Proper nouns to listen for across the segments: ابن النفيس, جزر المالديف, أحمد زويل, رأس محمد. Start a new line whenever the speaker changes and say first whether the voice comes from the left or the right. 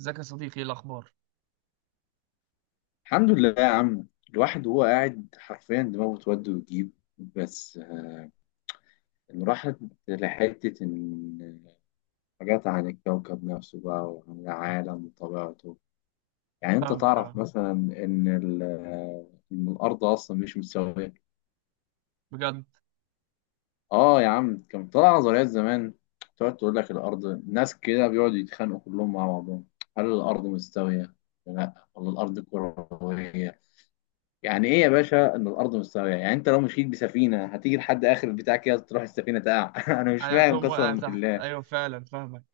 right: ازيك يا صديقي؟ ايه الاخبار؟
left: الحمد لله يا عم، الواحد وهو قاعد حرفيا دماغه تود وتجيب. بس إن راحت لحتة إن حاجات عن الكوكب نفسه بقى وعن العالم وطبيعته. يعني أنت
right: فاهمك،
left: تعرف
right: اه.
left: مثلا إن إن الأرض أصلا مش مستوية.
right: بجد؟
left: آه يا عم، كان طلع نظريات زمان تقعد تقول لك الأرض، ناس كده بيقعدوا يتخانقوا كلهم مع بعضهم. هل الأرض مستوية؟ ولا لا ولا الأرض كروية؟ يعني ايه يا باشا ان الارض مستويه؟ يعني انت لو مشيت بسفينه هتيجي لحد اخر البتاع كده تروح السفينه تقع انا مش
right: ايوه
left: فاهم
right: توم واقع
left: قسما
right: تحت،
left: بالله.
right: ايوه فعلا فاهمك.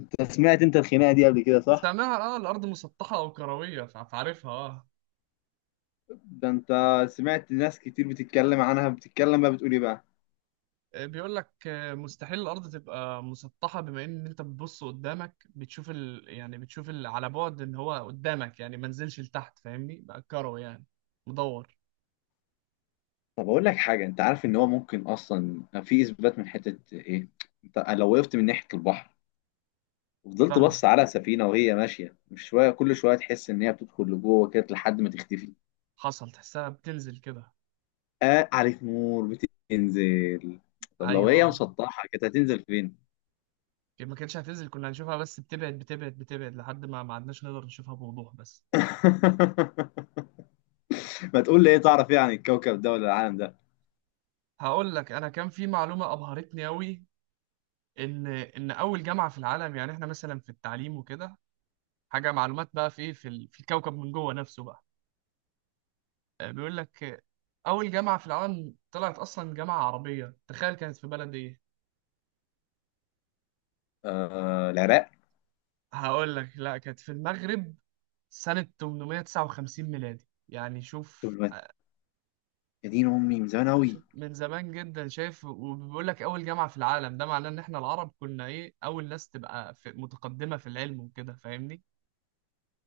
left: انت سمعت الخناقه دي قبل كده، صح؟
right: سامعها، اه، الارض مسطحه او كرويه، فعارفها، اه.
left: ده انت سمعت ناس كتير بتتكلم عنها، بتتكلم بقى بتقول ايه بقى.
right: بيقول لك، مستحيل الارض تبقى مسطحه، بما ان انت بتبص قدامك بتشوف يعني بتشوف على بعد ان هو قدامك، يعني ما نزلش لتحت، فاهمني؟ بقى كروي يعني، مدور.
left: طب اقول لك حاجه، انت عارف ان هو ممكن اصلا في اثبات من حته ايه؟ انت لو وقفت من ناحيه البحر وفضلت
right: فاهمك.
left: بص على سفينه وهي ماشيه، مش شويه كل شويه تحس ان هي بتدخل لجوه كده لحد ما تختفي.
right: حصل، تحسها بتنزل كده؟
left: آه، عليك نور. بتنزل. طب لو
right: ايوه
left: هي
right: اه،
left: مسطحه كانت هتنزل فين؟
right: ما كانتش هتنزل، كنا هنشوفها بس بتبعد بتبعد بتبعد لحد ما ما عدناش نقدر نشوفها بوضوح بس.
left: ما تقول لي ايه تعرف ايه عن الكوكب ده ولا العالم ده.
right: هقول لك، انا كان في معلومه ابهرتني قوي. ان اول جامعه في العالم، يعني احنا مثلا في التعليم وكده، حاجه معلومات بقى في إيه، في في الكوكب من جوه نفسه بقى. بيقول لك، اول جامعه في العالم طلعت اصلا جامعه عربيه، تخيل! كانت في بلد ايه؟
left: آه، العراق.
right: هقول لك، لا، كانت في المغرب. سنه 859 ميلادي، يعني
left: طب
right: شوف
left: ما- يا دين امي، من زمان قوي.
right: شوف، من زمان جدا، شايف؟ وبيقول لك اول جامعه في العالم، ده معناه ان احنا العرب كنا ايه، اول ناس تبقى في متقدمه في العلم وكده، فاهمني؟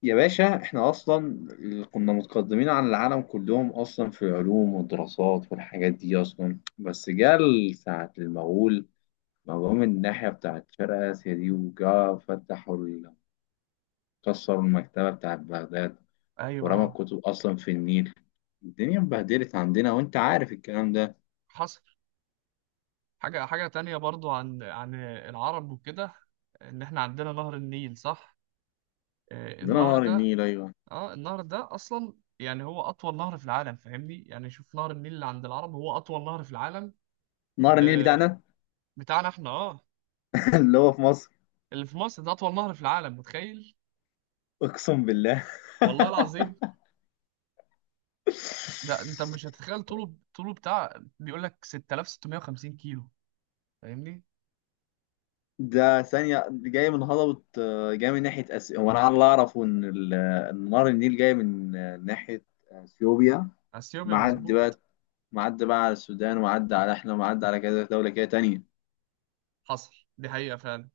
left: يا باشا احنا اصلا كنا متقدمين عن العالم كلهم اصلا في العلوم والدراسات والحاجات دي اصلا، بس جه ساعة المغول، ما جم من الناحية بتاعت شرق آسيا دي وجا كسروا المكتبة بتاعت بغداد. ورمى
right: ايوه.
left: الكتب أصلا في النيل. الدنيا اتبهدلت عندنا وأنت عارف الكلام ده.
right: حصل. حاجة، حاجة تانية برضو عن العرب وكده، إن إحنا عندنا نهر النيل، صح؟
left: عندنا
right: النهر
left: نهر
right: ده،
left: النيل، أيوه.
right: آه النهر ده أصلا يعني هو أطول نهر في العالم، فاهمني؟ يعني شوف، نهر النيل اللي عند العرب هو أطول نهر في العالم.
left: نهر النيل
right: آه،
left: بتاعنا.
right: بتاعنا إحنا، آه.
left: اللي هو في مصر.
right: اللي في مصر ده أطول نهر في العالم، متخيل؟
left: اقسم بالله
right: والله العظيم. ده أنت مش هتتخيل طوله، طوله بتاع، بيقول لك 6650 كيلو، فاهمني؟
left: ده ثانية جاي من هضبة، جاي من ناحية هو أنا على اللي أعرفه إن إن نهر النيل جاي من ناحية أثيوبيا.
right: أثيوبيا،
left: معدي
right: مظبوط.
left: بقى، معدي بقى على السودان ومعدي على إحنا ومعدي على كذا دولة كده تانية.
right: حصل، دي حقيقة فعلا.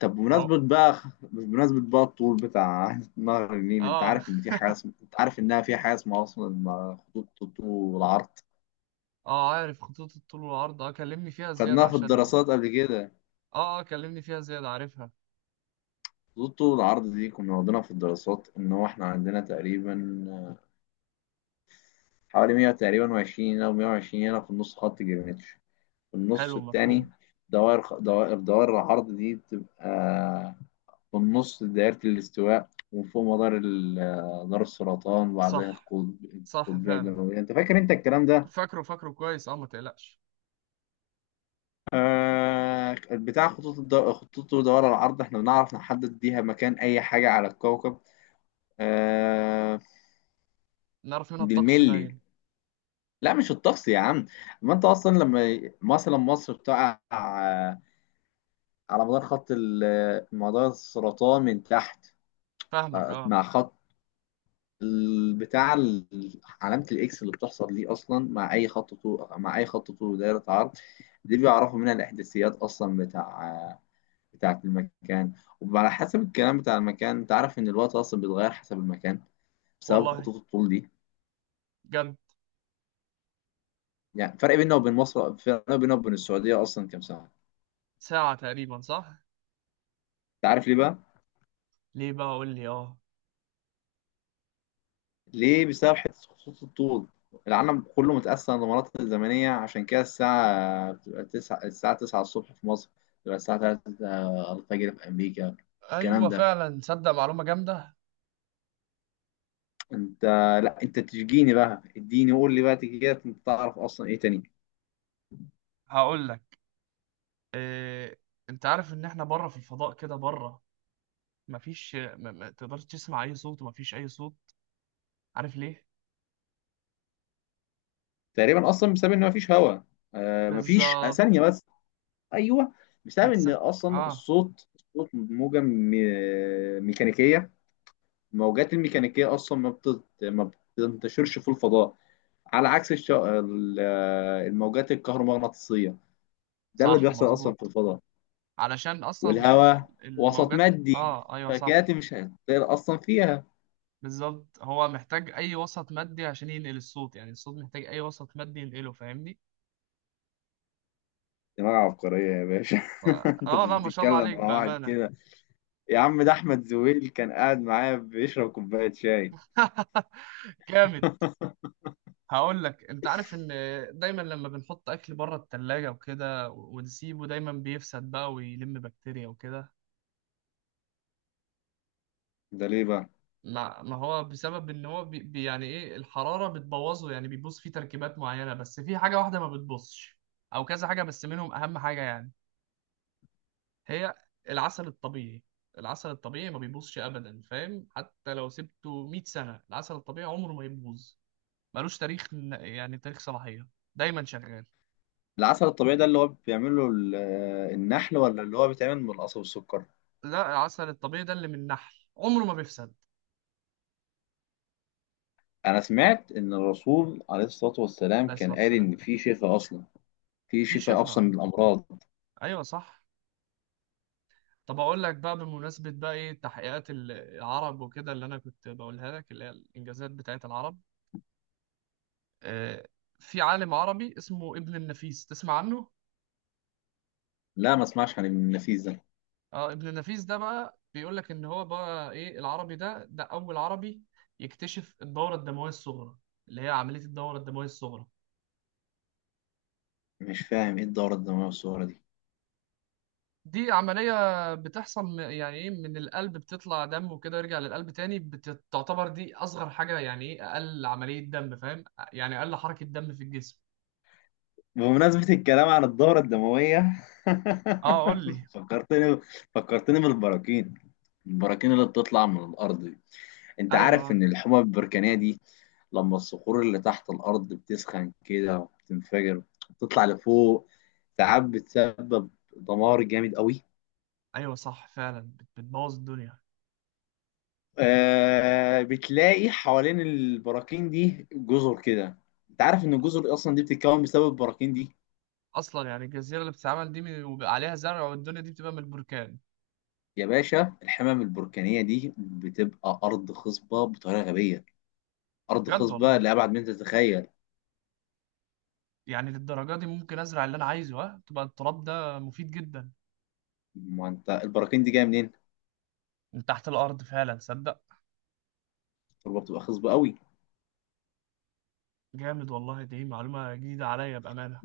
left: طب بمناسبة
right: أهو،
left: بقى، بمناسبة بقى الطول بتاع نهر النيل، أنت
right: آه
left: عارف إن في حاجة أنت عارف إنها في حاجة اسمها أصلا خطوط الطول والعرض؟
right: اه عارف خطوط الطول والعرض، اه، كلمني فيها زيادة
left: خدناها في
right: عشان.
left: الدراسات قبل كده.
right: اه اه كلمني فيها زيادة، عارفها.
left: خطوط طول العرض دي كنا واخدينها في الدراسات، ان هو احنا عندنا تقريبا حوالي 100 تقريبا و20 هنا و120 هنا في النص خط جرينتش، في النص
right: حلو،
left: التاني.
right: مفهوم.
left: دوائر خ- دوائر دوائر العرض دي بتبقى في النص دائرة الاستواء، ومن فوق مدار دار السرطان، وبعدها
right: صح، صح
left: القطبية
right: فعلا،
left: الجنوبية. انت فاكر انت الكلام ده؟
right: فاكره، فاكره كويس، اه، ما تقلقش.
left: بتاع خطوط خطوط ودوائر العرض احنا بنعرف نحدد بيها مكان اي حاجة على الكوكب. آه،
right: نعرف منها الطقس
left: بالملي.
right: باين.
left: لا مش الطقس يا عم. ما انت اصلا لما مثلا مصر بتقع على مدار مدار السرطان من تحت.
right: فاهمك، اه.
left: مع خط علامة الاكس اللي بتحصل دي اصلا مع اي خط طول، مع اي خط طول دايرة عرض. دي بيعرفوا منها الاحداثيات اصلا بتاعة المكان. وعلى حسب الكلام بتاع المكان، انت عارف ان الوقت اصلا بيتغير حسب المكان بسبب
right: والله؟
left: خطوط الطول دي.
right: جد؟
left: يعني فرق بيننا وبين مصر، فرق بيننا وبين السعودية اصلا كام سنة.
right: ساعة تقريبا، صح؟
left: انت عارف ليه بقى؟
right: ليه بقى؟ قول لي، اه.
left: ليه؟ بسبب حته خطوط الطول. العالم كله متقسم لمناطق زمنيه، عشان كده الساعه بتبقى تسعة الساعه 9 الصبح في مصر، بتبقى الساعه 3 الفجر في امريكا.
right: ايوه
left: الكلام ده.
right: فعلا، تصدق؟ معلومة جامدة.
left: انت لا انت تشجيني بقى، اديني قول لي بقى كده، انت تعرف اصلا ايه تاني.
right: هقول لك، إيه... انت عارف ان احنا بره في الفضاء كده؟ بره مفيش، ما تقدرش تسمع اي صوت، ومفيش اي صوت. عارف ليه؟
left: تقريبا اصلا بسبب ان مفيش هواء. آه مفيش،
right: بالظبط.
left: ثانيه بس. ايوه. بسبب
right: بتس
left: ان اصلا
right: اه،
left: الصوت موجه ميكانيكيه. الموجات الميكانيكيه اصلا ما بتنتشرش في الفضاء، على عكس الموجات الكهرومغناطيسية. ده اللي
right: صح
left: بيحصل أصلا
right: مظبوط،
left: في الفضاء.
right: علشان اصلا
left: والهواء وسط
right: الموجات.
left: مادي،
right: اه ايوه
left: فكانت
right: صح،
left: مش هتطير أصلا فيها.
right: بالظبط. هو محتاج اي وسط مادي عشان ينقل الصوت، يعني الصوت محتاج اي وسط مادي ينقله، فاهمني؟
left: دماغ عبقرية يا باشا.
right: ف...
left: أنت
right: اه
left: مش
right: لا، ما شاء الله
left: بتتكلم مع
right: عليك
left: واحد
right: بامانه.
left: كده. يا عم ده أحمد زويل كان قاعد معايا بيشرب كوباية شاي.
right: جامد. هقول لك، انت عارف ان دايما لما بنحط اكل بره التلاجة وكده ونسيبه دايما بيفسد بقى ويلم بكتيريا وكده؟
left: ده ليه بقى؟
right: ما هو بسبب ان هو يعني ايه، الحرارة بتبوظه، يعني بيبوظ فيه تركيبات معينة، بس في حاجة واحدة ما بتبوظش، او كذا حاجة بس منهم اهم حاجة، يعني هي العسل الطبيعي. العسل الطبيعي ما بيبوظش ابدا، فاهم؟ حتى لو سبته 100 سنه، العسل الطبيعي عمره ما يبوظ. ملوش تاريخ يعني تاريخ صلاحيه، دايما شغال.
left: العسل الطبيعي ده اللي هو بيعمله النحل، ولا اللي هو بيتعمل من القصب والسكر؟
right: لا، العسل الطبيعي ده اللي من النحل عمره ما بيفسد.
left: أنا سمعت إن الرسول عليه الصلاة والسلام
right: عليه الصلاه
left: كان قال
right: والسلام.
left: إن في شفاء أصلا. في
right: في
left: شفاء أصلا
right: شفاء،
left: من الأمراض.
right: ايوه صح. طب اقول لك بقى، بمناسبه بقى ايه تحقيقات العرب وكده اللي انا كنت بقولها لك، اللي هي الانجازات بتاعت العرب. آه، في عالم عربي اسمه ابن النفيس، تسمع عنه؟
left: لا ما اسمعش عن ابن النفيس ده.
right: اه، ابن النفيس ده بقى بيقول لك ان هو بقى ايه، العربي ده، اول عربي يكتشف الدوره الدمويه الصغرى، اللي هي عمليه الدوره الدمويه الصغرى.
left: مش فاهم ايه الدورة الدموية والصورة دي.
right: دي عمليه بتحصل يعني ايه، من القلب بتطلع دم وكده يرجع للقلب تاني، بتعتبر دي اصغر حاجه، يعني ايه، اقل عمليه دم، فاهم؟ يعني اقل حركه دم في الجسم.
left: بمناسبة الكلام عن الدورة الدموية
right: اه قول لي.
left: فكرتني فكرتني بالبراكين. البراكين اللي بتطلع من الأرض دي، أنت
right: ايوه
left: عارف
right: آه.
left: إن الحمم البركانية دي لما الصخور اللي تحت الأرض بتسخن كده وبتنفجر بتطلع لفوق، ساعات بتسبب دمار جامد قوي.
right: ايوه صح فعلا، بتبوظ الدنيا.
left: آه، بتلاقي حوالين البراكين دي جزر كده. انت عارف ان الجزر اصلا دي بتتكون بسبب البراكين دي.
right: اصلا يعني الجزيره اللي بتتعمل دي وبيبقى عليها زرع والدنيا دي بتبقى من البركان.
left: يا باشا الحمم البركانية دي بتبقى أرض خصبة بطريقة غبية، أرض
right: بجد
left: خصبة
right: والله؟
left: لأبعد من تتخيل.
right: يعني للدرجة دي؟ ممكن أزرع اللي أنا عايزه، ها تبقى التراب ده مفيد جدا.
left: ما أنت البراكين دي جاية منين؟
right: من تحت الأرض فعلا؟ صدق.
left: التربة بتبقى خصبة قوي.
right: جامد والله، دي معلومة جديدة عليا بأمانة.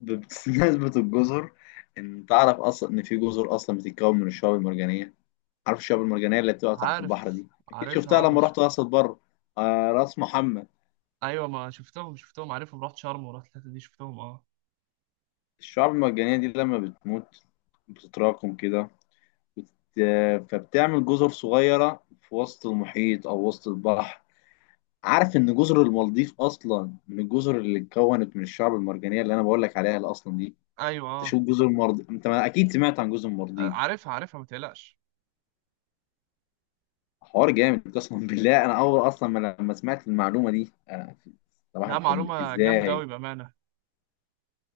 left: نسبة الجزر. إن تعرف أصلا إن في جزر أصلا بتتكون من الشعاب المرجانية. عارف الشعاب المرجانية اللي بتبقى تحت البحر
right: عارف،
left: دي؟ أكيد
right: عارفها
left: شفتها
right: يا
left: لما
right: باشا.
left: رحت راس بره. آه، راس محمد.
right: أيوة ما شفتهم، شفتهم، عارفهم، رحت شرم ورحت الحتة دي، شفتهم أه.
left: الشعاب المرجانية دي لما بتموت بتتراكم كده، بت... فبتعمل جزر صغيرة في وسط المحيط أو وسط البحر. عارف ان جزر المالديف اصلا من الجزر اللي اتكونت من الشعب المرجانيه اللي انا بقول لك عليها اللي اصلا دي.
right: أيوة أه.
left: تشوف جزر المالديف، انت ما اكيد سمعت عن جزر المالديف.
right: عارفها، عارفها، ما تقلقش.
left: حوار جامد قسما بالله. انا اول اصلا ما لما سمعت المعلومه دي انا، صباح
right: لا،
left: الفل
right: معلومة جامدة
left: ازاي.
right: أوي بأمانة.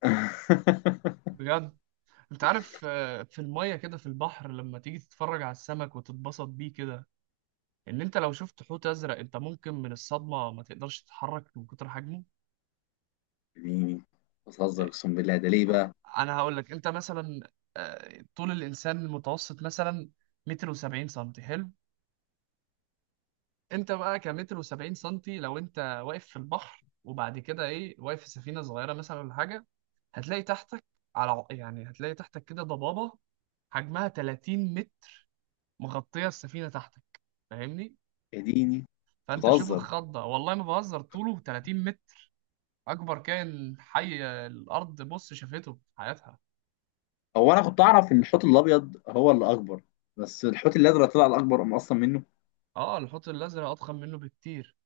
right: بجد. أنت عارف في المية كده في البحر لما تيجي تتفرج على السمك وتتبسط بيه كده؟ إن أنت لو شفت حوت أزرق، أنت ممكن من الصدمة ما تقدرش تتحرك من كتر حجمه.
left: اديني، بتهزر اقسم بالله، ده ليه بقى.
right: انا هقول لك، انت مثلا، طول الانسان المتوسط مثلا متر وسبعين سنتي، حلو؟ انت بقى كمتر وسبعين سنتي، لو انت واقف في البحر وبعد كده ايه، واقف في سفينة صغيرة مثلا ولا حاجة، هتلاقي تحتك على يعني هتلاقي تحتك كده ضبابة حجمها 30 متر، مغطية السفينة تحتك، فاهمني؟
left: اديني أنت
right: فانت شوف
left: بتهزر.
right: الخضة ده، والله ما بهزر، طوله 30 متر، اكبر كائن حي الارض بص شافته في حياتها.
left: هو انا كنت اعرف ان الحوت الابيض هو اللي اكبر، بس الحوت الازرق طلع الاكبر أم اصلا منه.
right: اه، الحوت الازرق اضخم منه بكتير.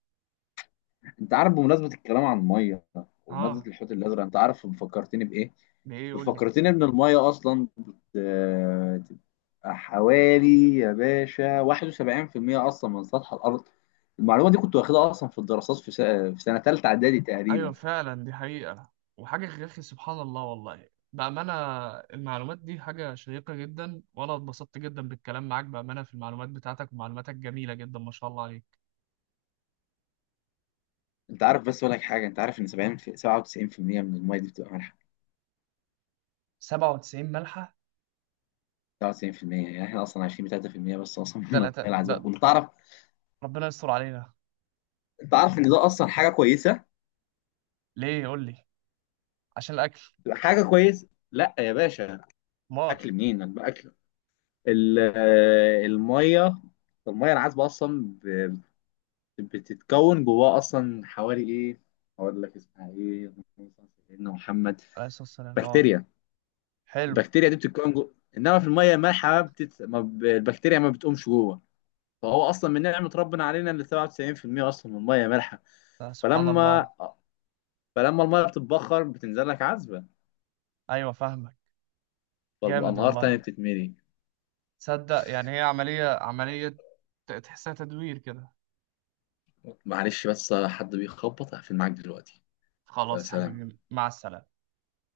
left: انت عارف بمناسبه الكلام عن الميه وبمناسبه
right: اه،
left: الحوت الازرق، انت عارف فكرتني بايه؟
right: ده ايه؟ يقول لي.
left: فكرتني ان الميه اصلا بتبقى حوالي يا باشا 71% اصلا من سطح الارض. المعلومه دي كنت واخدها اصلا في الدراسات في سنة تالتة اعدادي
right: ايوه
left: تقريبا.
right: فعلا، دي حقيقة، وحاجة يا اخي، سبحان الله والله بأمانة. المعلومات دي حاجة شيقة جدا، وانا اتبسطت جدا بالكلام معاك بأمانة، في المعلومات بتاعتك، ومعلوماتك جميلة جدا، ما شاء الله عليك.
left: انت عارف بس اقول لك حاجه، انت عارف ان 97% من الميه دي بتبقى مالحه.
right: 97% ملحة؟
left: 97% يعني احنا اصلا عايشين ب 3% بس اصلا من الميه
right: تلاتة
left: العذبه،
right: ده؟
left: وانت تعرف.
right: ربنا يستر علينا.
left: انت عارف ان ده اصلا حاجه كويسه.
right: ليه؟ يقول لي. عشان الاكل؟
left: حاجه كويس. لا يا باشا.
right: مال.
left: اكل منين، اكل؟ ال- الميه، الميه العذبه اصلا بتتكون جواها اصلا حوالي ايه، اقول لك اسمها ايه، سيدنا محمد،
right: عليه الصلاة والسلام، اه.
left: بكتيريا.
right: حلو.
left: البكتيريا دي بتتكون جوه، انما في الميه المالحه بتت... ما ب... البكتيريا ما بتقومش جوه. فهو اصلا من نعمه ربنا علينا ان 97% اصلا من الميه مالحه.
right: ده سبحان
left: فلما
right: الله.
left: فلما الميه بتتبخر بتنزل لك عذبه،
right: ايوه فاهمك. جامد
left: فالانهار تاني
right: والله.
left: بتتملي.
right: تصدق يعني هي عملية، عملية، تحسها تدوير كده.
left: معلش بس حد بيخبط، هقفل معاك دلوقتي.
right: خلاص يا
left: فسلام.
right: حبيبي، مع السلامة.